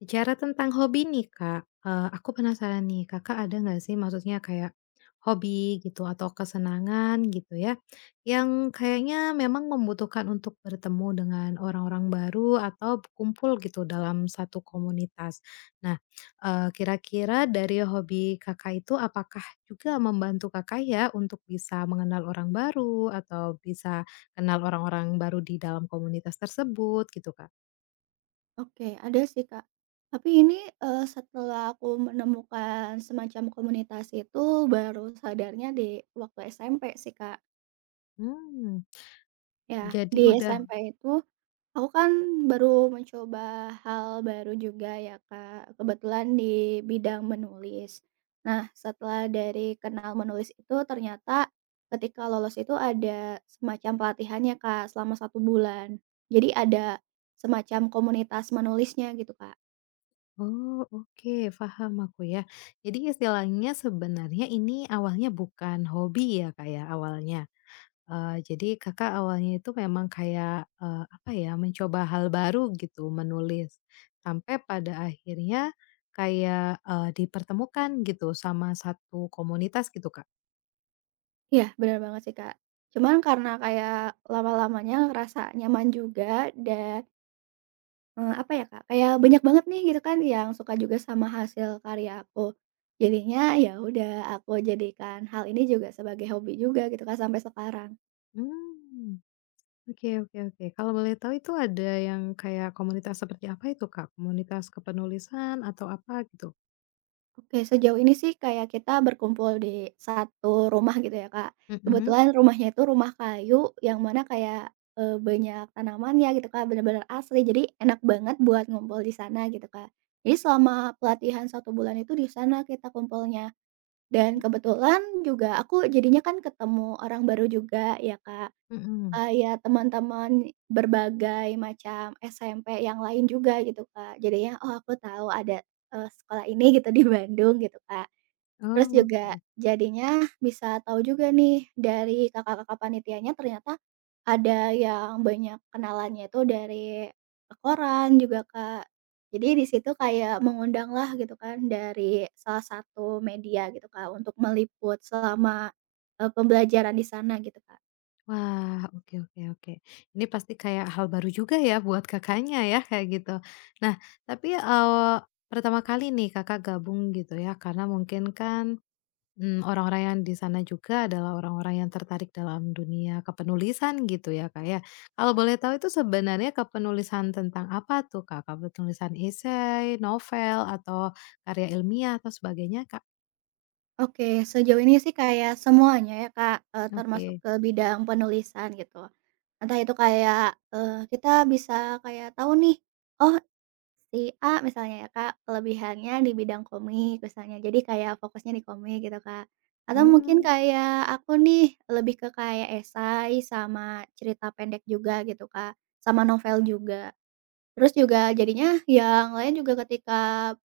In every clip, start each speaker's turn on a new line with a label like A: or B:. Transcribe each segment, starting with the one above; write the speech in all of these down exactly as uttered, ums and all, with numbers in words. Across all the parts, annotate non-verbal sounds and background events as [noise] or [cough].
A: Bicara tentang hobi nih Kak, eee, aku penasaran nih, Kakak ada nggak sih maksudnya kayak hobi gitu atau kesenangan gitu ya, yang kayaknya memang membutuhkan untuk bertemu dengan orang-orang baru atau berkumpul gitu dalam satu komunitas. Nah, eee, kira-kira dari hobi Kakak itu apakah juga membantu Kakak ya untuk bisa mengenal orang baru atau bisa kenal orang-orang baru di dalam komunitas tersebut gitu Kak?
B: Oke, ada sih, Kak. Tapi ini, eee, setelah aku menemukan semacam komunitas itu, baru sadarnya di waktu S M P sih, Kak.
A: Mmm,
B: Ya, di
A: jadi udah.
B: S M P itu aku kan baru mencoba hal baru juga ya, Kak, kebetulan di bidang menulis. Nah, setelah dari kenal menulis itu, ternyata ketika lolos itu ada semacam pelatihannya, Kak, selama satu bulan. Jadi ada semacam komunitas menulisnya gitu, Kak.
A: Oh, oke, paham aku ya. Jadi istilahnya sebenarnya ini awalnya bukan hobi ya, kayak awalnya. Eee, jadi Kakak awalnya itu memang kayak, eee, apa ya, mencoba hal baru gitu, menulis. Sampai pada akhirnya kayak, eee, dipertemukan gitu sama satu komunitas gitu Kak?
B: Iya, bener banget sih, Kak. Cuman karena kayak lama-lamanya ngerasa nyaman juga dan, eee, apa ya, Kak, kayak banyak banget nih gitu kan yang suka juga sama hasil karya aku. Jadinya ya udah aku jadikan hal ini juga sebagai hobi juga gitu, kan sampai sekarang.
A: Hmm, oke oke oke. Kalau boleh tahu itu ada yang kayak komunitas seperti apa itu Kak? Komunitas kepenulisan atau apa gitu?
B: Oke, sejauh ini sih kayak kita berkumpul di satu rumah gitu ya, Kak.
A: Mhm,
B: Kebetulan rumahnya itu rumah kayu yang mana kayak, eee, banyak tanamannya gitu, Kak, bener-bener asri, jadi enak banget buat ngumpul di sana gitu, Kak. Jadi selama pelatihan satu bulan itu di sana kita kumpulnya, dan
A: mmm,
B: kebetulan juga aku jadinya kan ketemu orang baru juga ya, Kak.
A: mhm.
B: Eee, iya, teman-teman berbagai macam S M P yang lain juga gitu, Kak. Jadinya, oh aku tahu ada, eee, sekolah ini gitu di Bandung gitu, Kak. Terus
A: Oh,
B: juga
A: oke.
B: jadinya bisa tahu juga nih dari kakak-kakak panitianya ternyata ada yang banyak kenalannya itu dari koran juga, Kak. Jadi di situ kayak mengundanglah gitu kan dari salah satu media gitu, Kak, untuk meliput selama, eee, pembelajaran di sana gitu, Kak.
A: Wah, oke oke oke. Ini pasti kayak hal baru juga ya buat Kakaknya ya, kayak gitu. Nah, tapi, eee, pertama kali nih Kakak gabung gitu ya, karena mungkin kan, mmm, orang-orang yang di sana juga adalah orang-orang yang tertarik dalam dunia kepenulisan gitu ya, Kak, ya. Kalau boleh tahu itu sebenarnya kepenulisan tentang apa tuh, Kak? Kepenulisan esai, novel, atau karya ilmiah atau sebagainya, Kak?
B: Oke, sejauh ini sih kayak semuanya ya, Kak, eee, termasuk
A: Oke.
B: ke bidang penulisan gitu. Entah itu kayak, eee, kita bisa kayak tahu nih, oh si A misalnya ya, Kak, kelebihannya di bidang komik misalnya, jadi kayak fokusnya di komik gitu, Kak. Atau mungkin
A: Hmm.
B: kayak aku nih lebih ke kayak esai sama cerita pendek juga gitu, Kak, sama novel juga. Terus juga jadinya yang lain juga ketika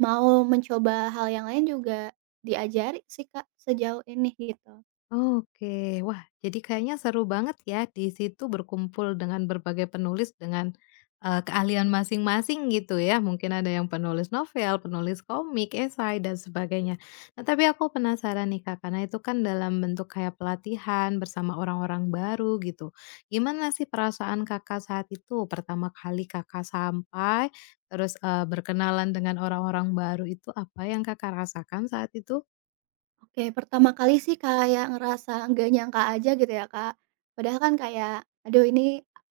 B: mau mencoba hal yang lain juga diajari sih, Kak, sejauh ini gitu.
A: Oke. Wah, jadi kayaknya seru banget ya di situ berkumpul dengan berbagai penulis dengan, eee, keahlian masing-masing gitu ya. Mungkin ada yang penulis novel, penulis komik, esai, dan sebagainya. Nah, tapi aku penasaran nih, Kak, karena itu kan dalam bentuk kayak pelatihan bersama orang-orang baru gitu. Gimana sih perasaan Kakak saat itu? Pertama kali Kakak sampai, terus, eee, berkenalan dengan orang-orang baru itu, apa yang Kakak rasakan saat itu?
B: Oke, pertama kali sih kayak ngerasa nggak nyangka aja gitu ya, Kak. Padahal kan kayak, aduh ini,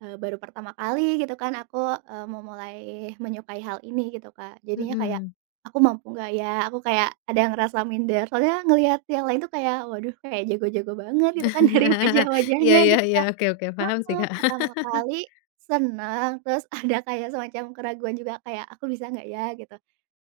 B: eee, baru pertama kali gitu kan aku, eh, mau mulai menyukai hal ini gitu, Kak. Jadinya kayak,
A: Mhm.
B: "Aku mampu nggak ya?" Aku kayak ada ngerasa minder, soalnya ngelihat yang lain tuh kayak, waduh kayak jago-jago banget gitu kan [laughs] dari
A: [laughs] Iya
B: wajah-wajahnya
A: iya
B: gitu,
A: iya,
B: Kak.
A: oke oke, paham sih,
B: Heeh,
A: Kak. [laughs]
B: pertama kali senang, terus [laughs] ada kayak semacam keraguan juga kayak, "Aku bisa nggak ya?" Gitu.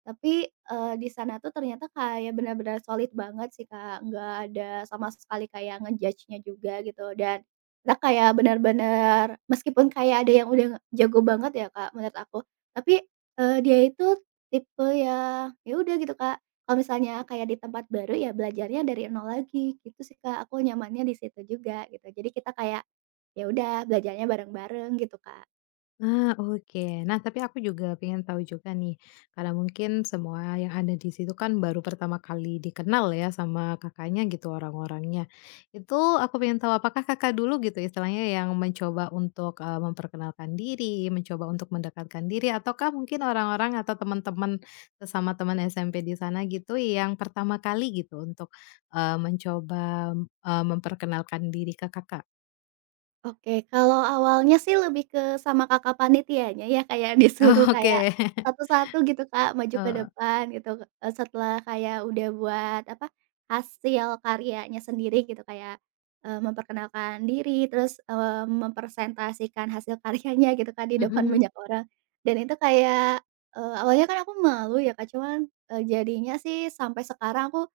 B: Tapi, eee, di sana tuh ternyata kayak benar-benar solid banget sih, Kak, nggak ada sama sekali kayak ngejudge nya juga gitu dan kita kayak benar-benar meskipun kayak ada yang udah jago banget ya, Kak, menurut aku, tapi, eee, dia itu tipe yang ya udah gitu, Kak, kalau misalnya kayak di tempat baru ya belajarnya dari nol lagi, gitu sih, Kak, aku nyamannya di situ juga gitu. Jadi kita kayak ya udah, belajarnya bareng-bareng gitu, Kak.
A: Ah, oke. Nah, tapi aku juga pengen tahu juga nih, karena mungkin semua yang ada di situ kan baru pertama kali dikenal ya sama Kakaknya gitu orang-orangnya. Itu aku pengen tahu apakah Kakak dulu gitu istilahnya yang mencoba untuk, eee, memperkenalkan diri, mencoba untuk mendekatkan diri, ataukah mungkin orang-orang atau teman-teman, sesama teman S M P di sana gitu yang pertama kali gitu untuk, eee, mencoba, eee, memperkenalkan diri ke Kakak?
B: Oke, kalau awalnya sih lebih ke sama kakak panitianya ya, kayak [laughs]
A: Oh,
B: disuruh kayak
A: oke. [laughs]
B: satu-satu gitu, Kak, maju ke
A: Oh,
B: depan gitu, eee, setelah kayak udah buat apa, hasil karyanya sendiri gitu, kayak, eee, memperkenalkan diri, terus, eee, mempresentasikan hasil karyanya gitu kan di depan
A: mhm.
B: banyak orang. Dan itu kayak, eee, awalnya kan aku malu ya, Kak, cuman, eee, jadinya sih sampai sekarang aku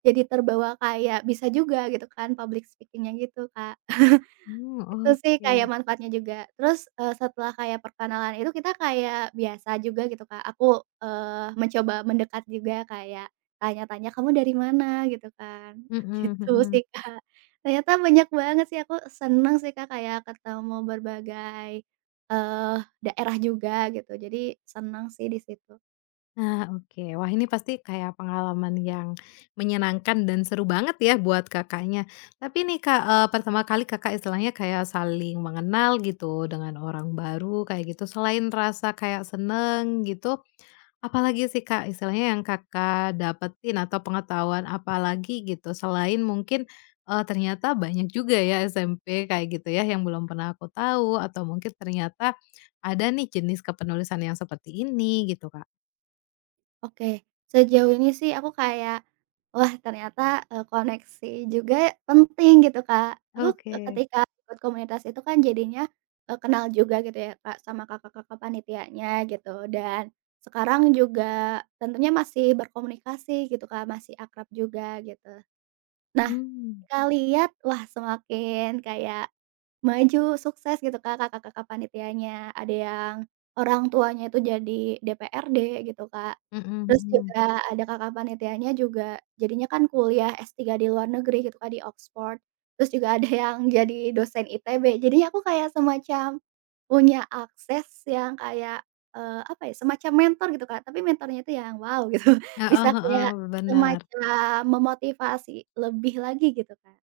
B: jadi terbawa kayak bisa juga gitu kan public speaking-nya gitu, Kak. [laughs]
A: Mmm,
B: Itu sih
A: oke.
B: kayak manfaatnya juga. Terus, eee, setelah kayak perkenalan itu kita kayak biasa juga gitu, Kak. Aku, eee, mencoba mendekat juga kayak tanya-tanya, "Kamu dari mana?" Gitu kan. [laughs]
A: Mhm
B: Gitu
A: mhm.
B: sih, Kak. Ternyata banyak banget sih aku seneng sih, Kak, kayak ketemu berbagai, eee, daerah juga gitu. Jadi seneng sih di situ.
A: Nah, oke. Wah, ini pasti kayak pengalaman yang menyenangkan dan seru banget ya buat Kakaknya. Tapi nih Kak, eee, pertama kali Kakak istilahnya kayak saling mengenal gitu dengan orang baru kayak gitu, selain rasa kayak seneng gitu, apalagi sih, Kak, istilahnya yang Kakak dapetin atau pengetahuan apalagi gitu selain mungkin, eee, ternyata banyak juga ya S M P kayak gitu ya yang belum pernah aku tahu, atau mungkin ternyata ada nih jenis kepenulisan yang seperti ini gitu, Kak.
B: Oke, sejauh ini sih aku kayak, wah ternyata, eee, koneksi juga penting gitu, Kak. Aku,
A: Oke.
B: ketika ikut komunitas itu kan jadinya, eee, kenal juga gitu ya, Kak, sama kakak-kakak panitianya gitu, dan sekarang juga tentunya masih berkomunikasi gitu, Kak, masih akrab juga gitu. Nah,
A: Mmm,
B: ketika lihat, wah semakin kayak maju, sukses gitu Kak, kakak-kakak panitianya. Ada yang orang tuanya itu jadi D P R D gitu Kak.
A: mhm
B: Terus
A: mhm.
B: juga ada kakak panitianya juga jadinya kan kuliah s tiga di luar negeri gitu Kak, di Oxford. Terus juga ada yang jadi dosen I T B. Jadi aku kayak semacam punya akses yang kayak, eee, apa ya, semacam mentor gitu Kak, tapi mentornya itu yang wow gitu. [laughs]
A: Heeh
B: Bisa kayak
A: heeh, bener.
B: semacam memotivasi lebih lagi gitu, Kak.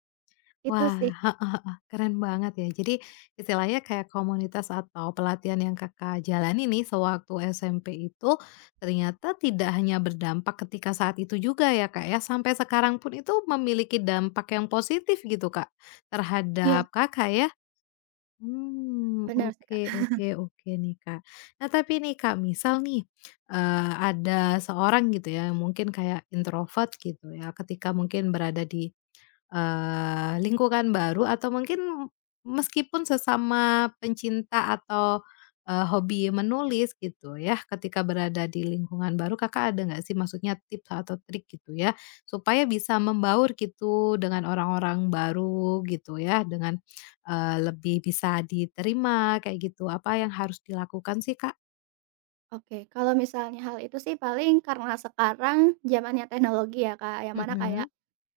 B: Itu
A: Wah,
B: sih.
A: heeh heeh, keren banget ya. Jadi istilahnya kayak komunitas atau pelatihan yang Kakak jalani nih sewaktu S M P itu ternyata tidak hanya berdampak ketika saat itu juga ya, Kak, ya, sampai sekarang pun itu memiliki dampak yang positif gitu, Kak,
B: Iya,
A: terhadap Kakak ya? Hmm,
B: bener sih, Kak.
A: oke oke oke nih, Kak. Nah, tapi nih, Kak, misal nih, eee, ada seorang gitu ya, mungkin kayak introvert gitu ya, ketika mungkin berada di Eee, lingkungan baru, atau mungkin meskipun sesama pencinta atau, eee, hobi menulis gitu ya, ketika berada di lingkungan baru Kakak ada nggak sih maksudnya tips atau trik gitu ya, supaya bisa membaur gitu dengan orang-orang baru gitu ya, dengan, eee, lebih bisa diterima kayak gitu, apa yang harus dilakukan sih, Kak?
B: Oke, kalau misalnya hal itu sih paling karena sekarang zamannya teknologi ya, Kak, yang mana kayak
A: Mhm,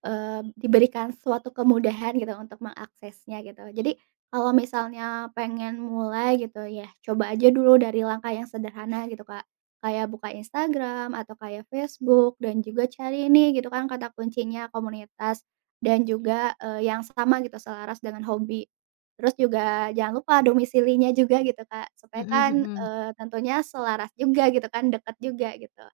B: Eee, diberikan suatu kemudahan gitu untuk mengaksesnya gitu. Jadi kalau misalnya pengen mulai gitu ya coba aja dulu dari langkah yang sederhana gitu, Kak. Kayak buka Instagram atau kayak Facebook dan juga cari nih gitu kan kata kuncinya komunitas dan juga, eee, yang sama gitu selaras dengan hobi. Terus juga jangan lupa domisilinya juga gitu, Kak, supaya
A: mhm
B: kan,
A: mhm.
B: eee, tentunya selaras juga gitu kan, dekat juga gitu.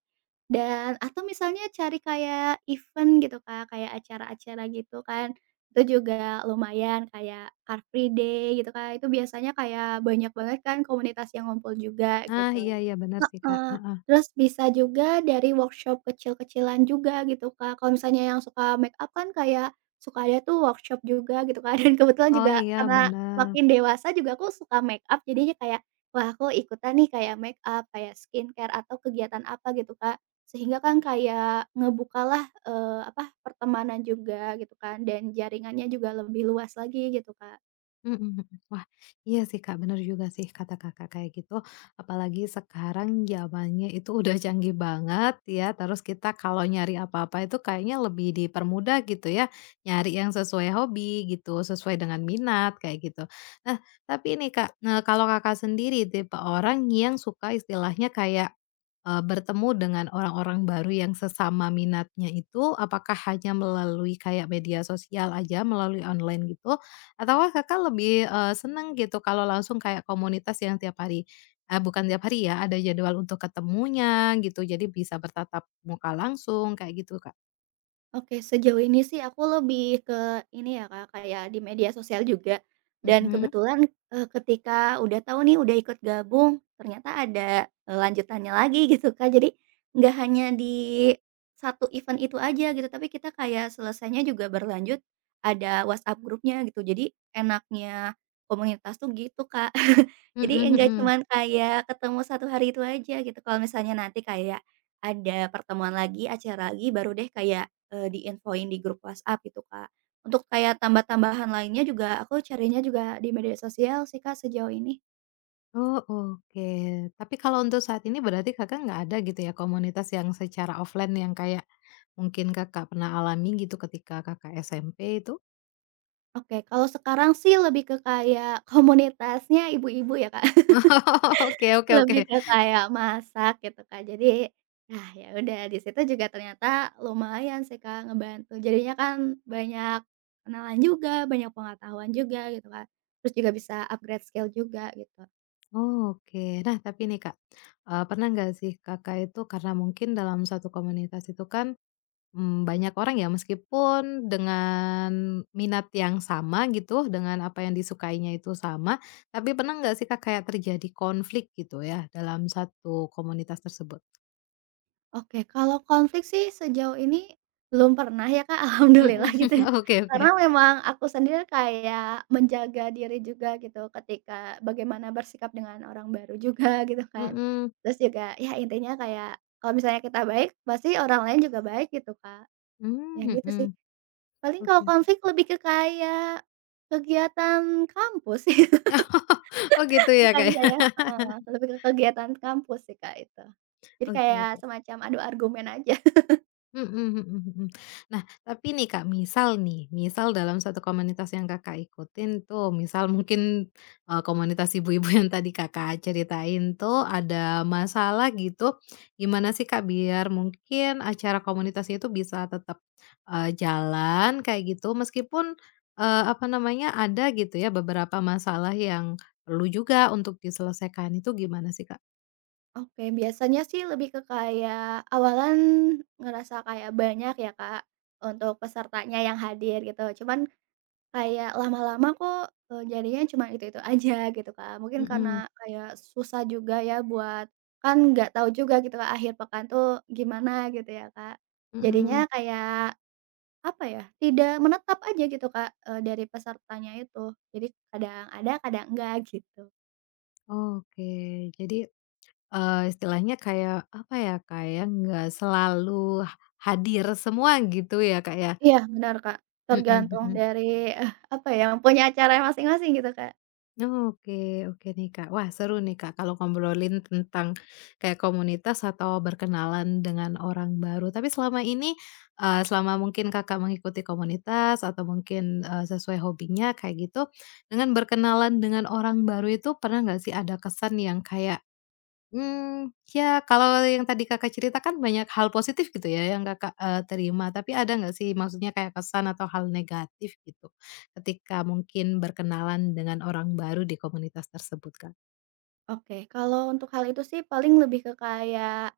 B: Dan atau misalnya cari kayak event gitu, Kak, kayak acara-acara gitu kan, itu juga lumayan kayak Car Free Day gitu, Kak, itu biasanya kayak banyak banget kan komunitas yang ngumpul juga
A: Ah,
B: gitu.
A: iya iya benar sih, Kak,
B: Heeh,
A: heeh.
B: terus bisa juga dari workshop kecil-kecilan juga gitu, Kak. Kalau misalnya yang suka make up kan kayak suka ada tuh workshop juga gitu kak [laughs] dan kebetulan
A: Oh
B: juga
A: iya
B: karena
A: benar.
B: makin dewasa juga aku suka make up jadinya kayak, wah aku ikutan nih kayak make up kayak skincare atau kegiatan apa gitu, Kak. Sehingga kan kayak ngebukalah, eee, apa, pertemanan juga gitu kan dan jaringannya juga lebih luas lagi gitu, Kak.
A: Mhm mhm. Wah, iya sih, Kak, bener juga sih kata Kakak kayak gitu. Apalagi sekarang zamannya itu udah canggih banget ya, terus kita kalau nyari apa-apa itu kayaknya lebih dipermudah gitu ya, nyari yang sesuai hobi gitu, sesuai dengan minat kayak gitu. Nah, tapi ini Kak, nah kalau Kakak sendiri tipe orang yang suka istilahnya kayak, eee, bertemu dengan orang-orang baru yang sesama minatnya itu, apakah hanya melalui kayak media sosial aja, melalui online gitu? Atau Kakak lebih, eee, seneng gitu kalau langsung kayak komunitas yang tiap hari, eee, bukan tiap hari ya, ada jadwal untuk ketemunya gitu, jadi bisa bertatap muka langsung kayak gitu, Kak?
B: Oke, sejauh ini sih aku lebih ke ini ya, Kak, kayak di media sosial juga. Dan
A: Mhm.
B: kebetulan, eee, ketika udah tahu nih udah ikut gabung, ternyata ada, eee, lanjutannya lagi [laughs] gitu, Kak. Jadi nggak hanya di satu event itu aja gitu, tapi kita kayak selesainya juga berlanjut, ada WhatsApp grupnya gitu. Jadi enaknya komunitas tuh gitu, Kak. [laughs] Jadi
A: Mhm
B: enggak
A: mhm.
B: cuman kayak ketemu satu hari itu aja gitu. Kalau misalnya nanti kayak ada pertemuan lagi, acara lagi, baru deh kayak Eee, diinfoin di grup WhatsApp gitu, Kak. Untuk kayak tambah-tambahan lainnya juga aku carinya juga di media sosial sih, Kak, sejauh ini.
A: Oh, oke. Tapi kalau untuk saat ini berarti Kakak nggak ada gitu ya komunitas yang secara offline, yang kayak mungkin Kakak pernah alami gitu ketika Kakak S M P itu?
B: Oke, kalau sekarang sih lebih ke kayak [laughs] komunitasnya ibu-ibu ya, Kak. [laughs]
A: [laughs] Oke oke oke.
B: Lebih ke kayak masak gitu, Kak. Jadi, nah ya udah di situ juga ternyata lumayan sih, Kak, ngebantu. Jadinya kan banyak kenalan juga, banyak pengetahuan juga gitu kak. Terus juga bisa upgrade skill juga gitu.
A: Oh, oke. Nah, tapi nih Kak, eee, pernah nggak sih Kakak itu karena mungkin dalam satu komunitas itu kan mmm, banyak orang ya meskipun dengan minat yang sama gitu, dengan apa yang disukainya itu sama, tapi pernah nggak sih Kak kayak terjadi konflik gitu ya dalam satu komunitas tersebut?
B: Oke, kalau konflik sih sejauh ini belum pernah ya, Kak, [laughs] alhamdulillah
A: Mhm,
B: gitu ya.
A: [laughs] oke
B: Karena
A: oke.
B: memang aku sendiri kayak menjaga diri juga gitu ketika bagaimana bersikap dengan orang baru juga [laughs] gitu kan.
A: Mhm,
B: Terus juga ya intinya kayak kalau misalnya kita baik pasti orang lain juga baik gitu, Kak. Ya
A: mmm,
B: gitu
A: mhm,
B: sih. Paling kalau
A: oke oke.
B: konflik lebih ke kayak kegiatan kampus [laughs] sih,
A: [laughs] Oh gitu ya
B: bukan
A: Kak ya?
B: kayak heeh, lebih ke kegiatan kampus sih, Kak, itu. Jadi
A: Oke
B: kayak
A: oke.
B: semacam adu argumen aja.
A: Mhm mhm mhm. Nah, tapi nih Kak, misal nih, misal dalam satu komunitas yang Kakak ikutin tuh, misal mungkin, eee, komunitas ibu-ibu [laughs] yang tadi Kakak ceritain tuh ada masalah gitu, gimana sih Kak biar mungkin acara komunitasnya itu bisa tetap, eee, jalan kayak gitu meskipun, eee, apa namanya, ada gitu ya beberapa masalah yang perlu juga untuk diselesaikan, itu gimana sih Kak?
B: Oke, biasanya sih lebih ke kayak awalan ngerasa kayak banyak ya, Kak, untuk pesertanya yang hadir gitu. Cuman kayak lama-lama kok, eee, jadinya cuma itu-itu aja gitu, Kak. Mungkin
A: Mhm
B: karena kayak susah juga ya buat kan nggak tahu juga gitu kak akhir pekan tuh gimana gitu ya, Kak.
A: mhm.
B: Jadinya kayak apa ya, tidak menetap aja gitu, Kak, eee, dari pesertanya itu. Jadi kadang ada, kadang enggak gitu.
A: Oke, jadi Eee, istilahnya kayak, apa ya, kayak nggak selalu hadir semua gitu ya, Kak, ya?
B: Iya benar, Kak,
A: Mhm
B: tergantung
A: mhm.
B: dari, eh, apa ya, punya acaranya masing-masing gitu, Kak.
A: Oke oke nih, Kak. Wah, seru nih, Kak, kalau ngobrolin tentang kayak komunitas atau berkenalan dengan orang baru. Tapi selama ini, eee, selama mungkin Kakak mengikuti komunitas atau mungkin, eee, sesuai hobinya kayak gitu, dengan berkenalan dengan orang baru itu pernah nggak sih ada kesan yang kayak mmm, ya kalau yang tadi Kakak ceritakan banyak hal positif gitu ya yang Kakak, eee, terima, tapi ada nggak sih maksudnya kayak kesan atau hal negatif gitu ketika mungkin berkenalan dengan orang baru di komunitas tersebut, Kak?
B: Oke, kalau untuk hal itu sih paling lebih ke kayak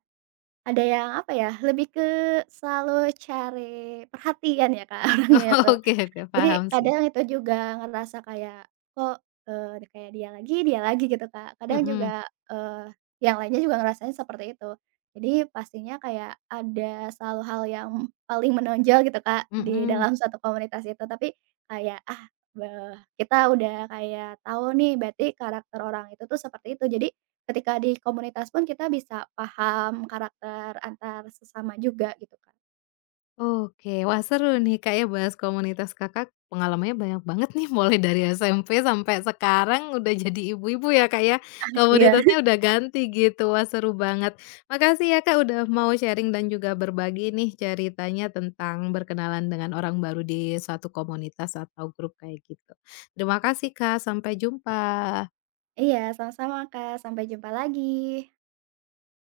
B: ada yang, apa ya, lebih ke selalu cari perhatian ya, Kak, [laughs] orangnya
A: [laughs] Oh,
B: itu.
A: oke oke,
B: Jadi
A: paham sih.
B: kadang itu juga ngerasa kayak, kok, eee, kayak dia lagi dia lagi gitu, Kak. Kadang
A: Mhm,
B: juga, eee, yang lainnya juga ngerasain seperti itu. Jadi pastinya kayak ada selalu hal yang paling menonjol gitu, Kak, di
A: mhm.
B: dalam suatu komunitas itu. Tapi kayak, ah, beh kita udah kayak tahu nih berarti karakter orang itu tuh seperti itu. Jadi ketika di komunitas pun kita bisa paham karakter antar sesama juga gitu, Kak.
A: Oke, wah seru nih Kak ya bahas komunitas Kakak, pengalamannya banyak banget nih [laughs] mulai dari S M P sampai sekarang udah jadi ibu-ibu ya Kak ya,
B: Iya.
A: komunitasnya udah ganti gitu, wah seru banget. Makasih ya Kak udah mau sharing dan juga berbagi nih ceritanya tentang berkenalan dengan orang baru di suatu komunitas atau grup kayak gitu. Terima kasih Kak, sampai jumpa.
B: Iya, sama-sama, Kak. Sampai jumpa lagi.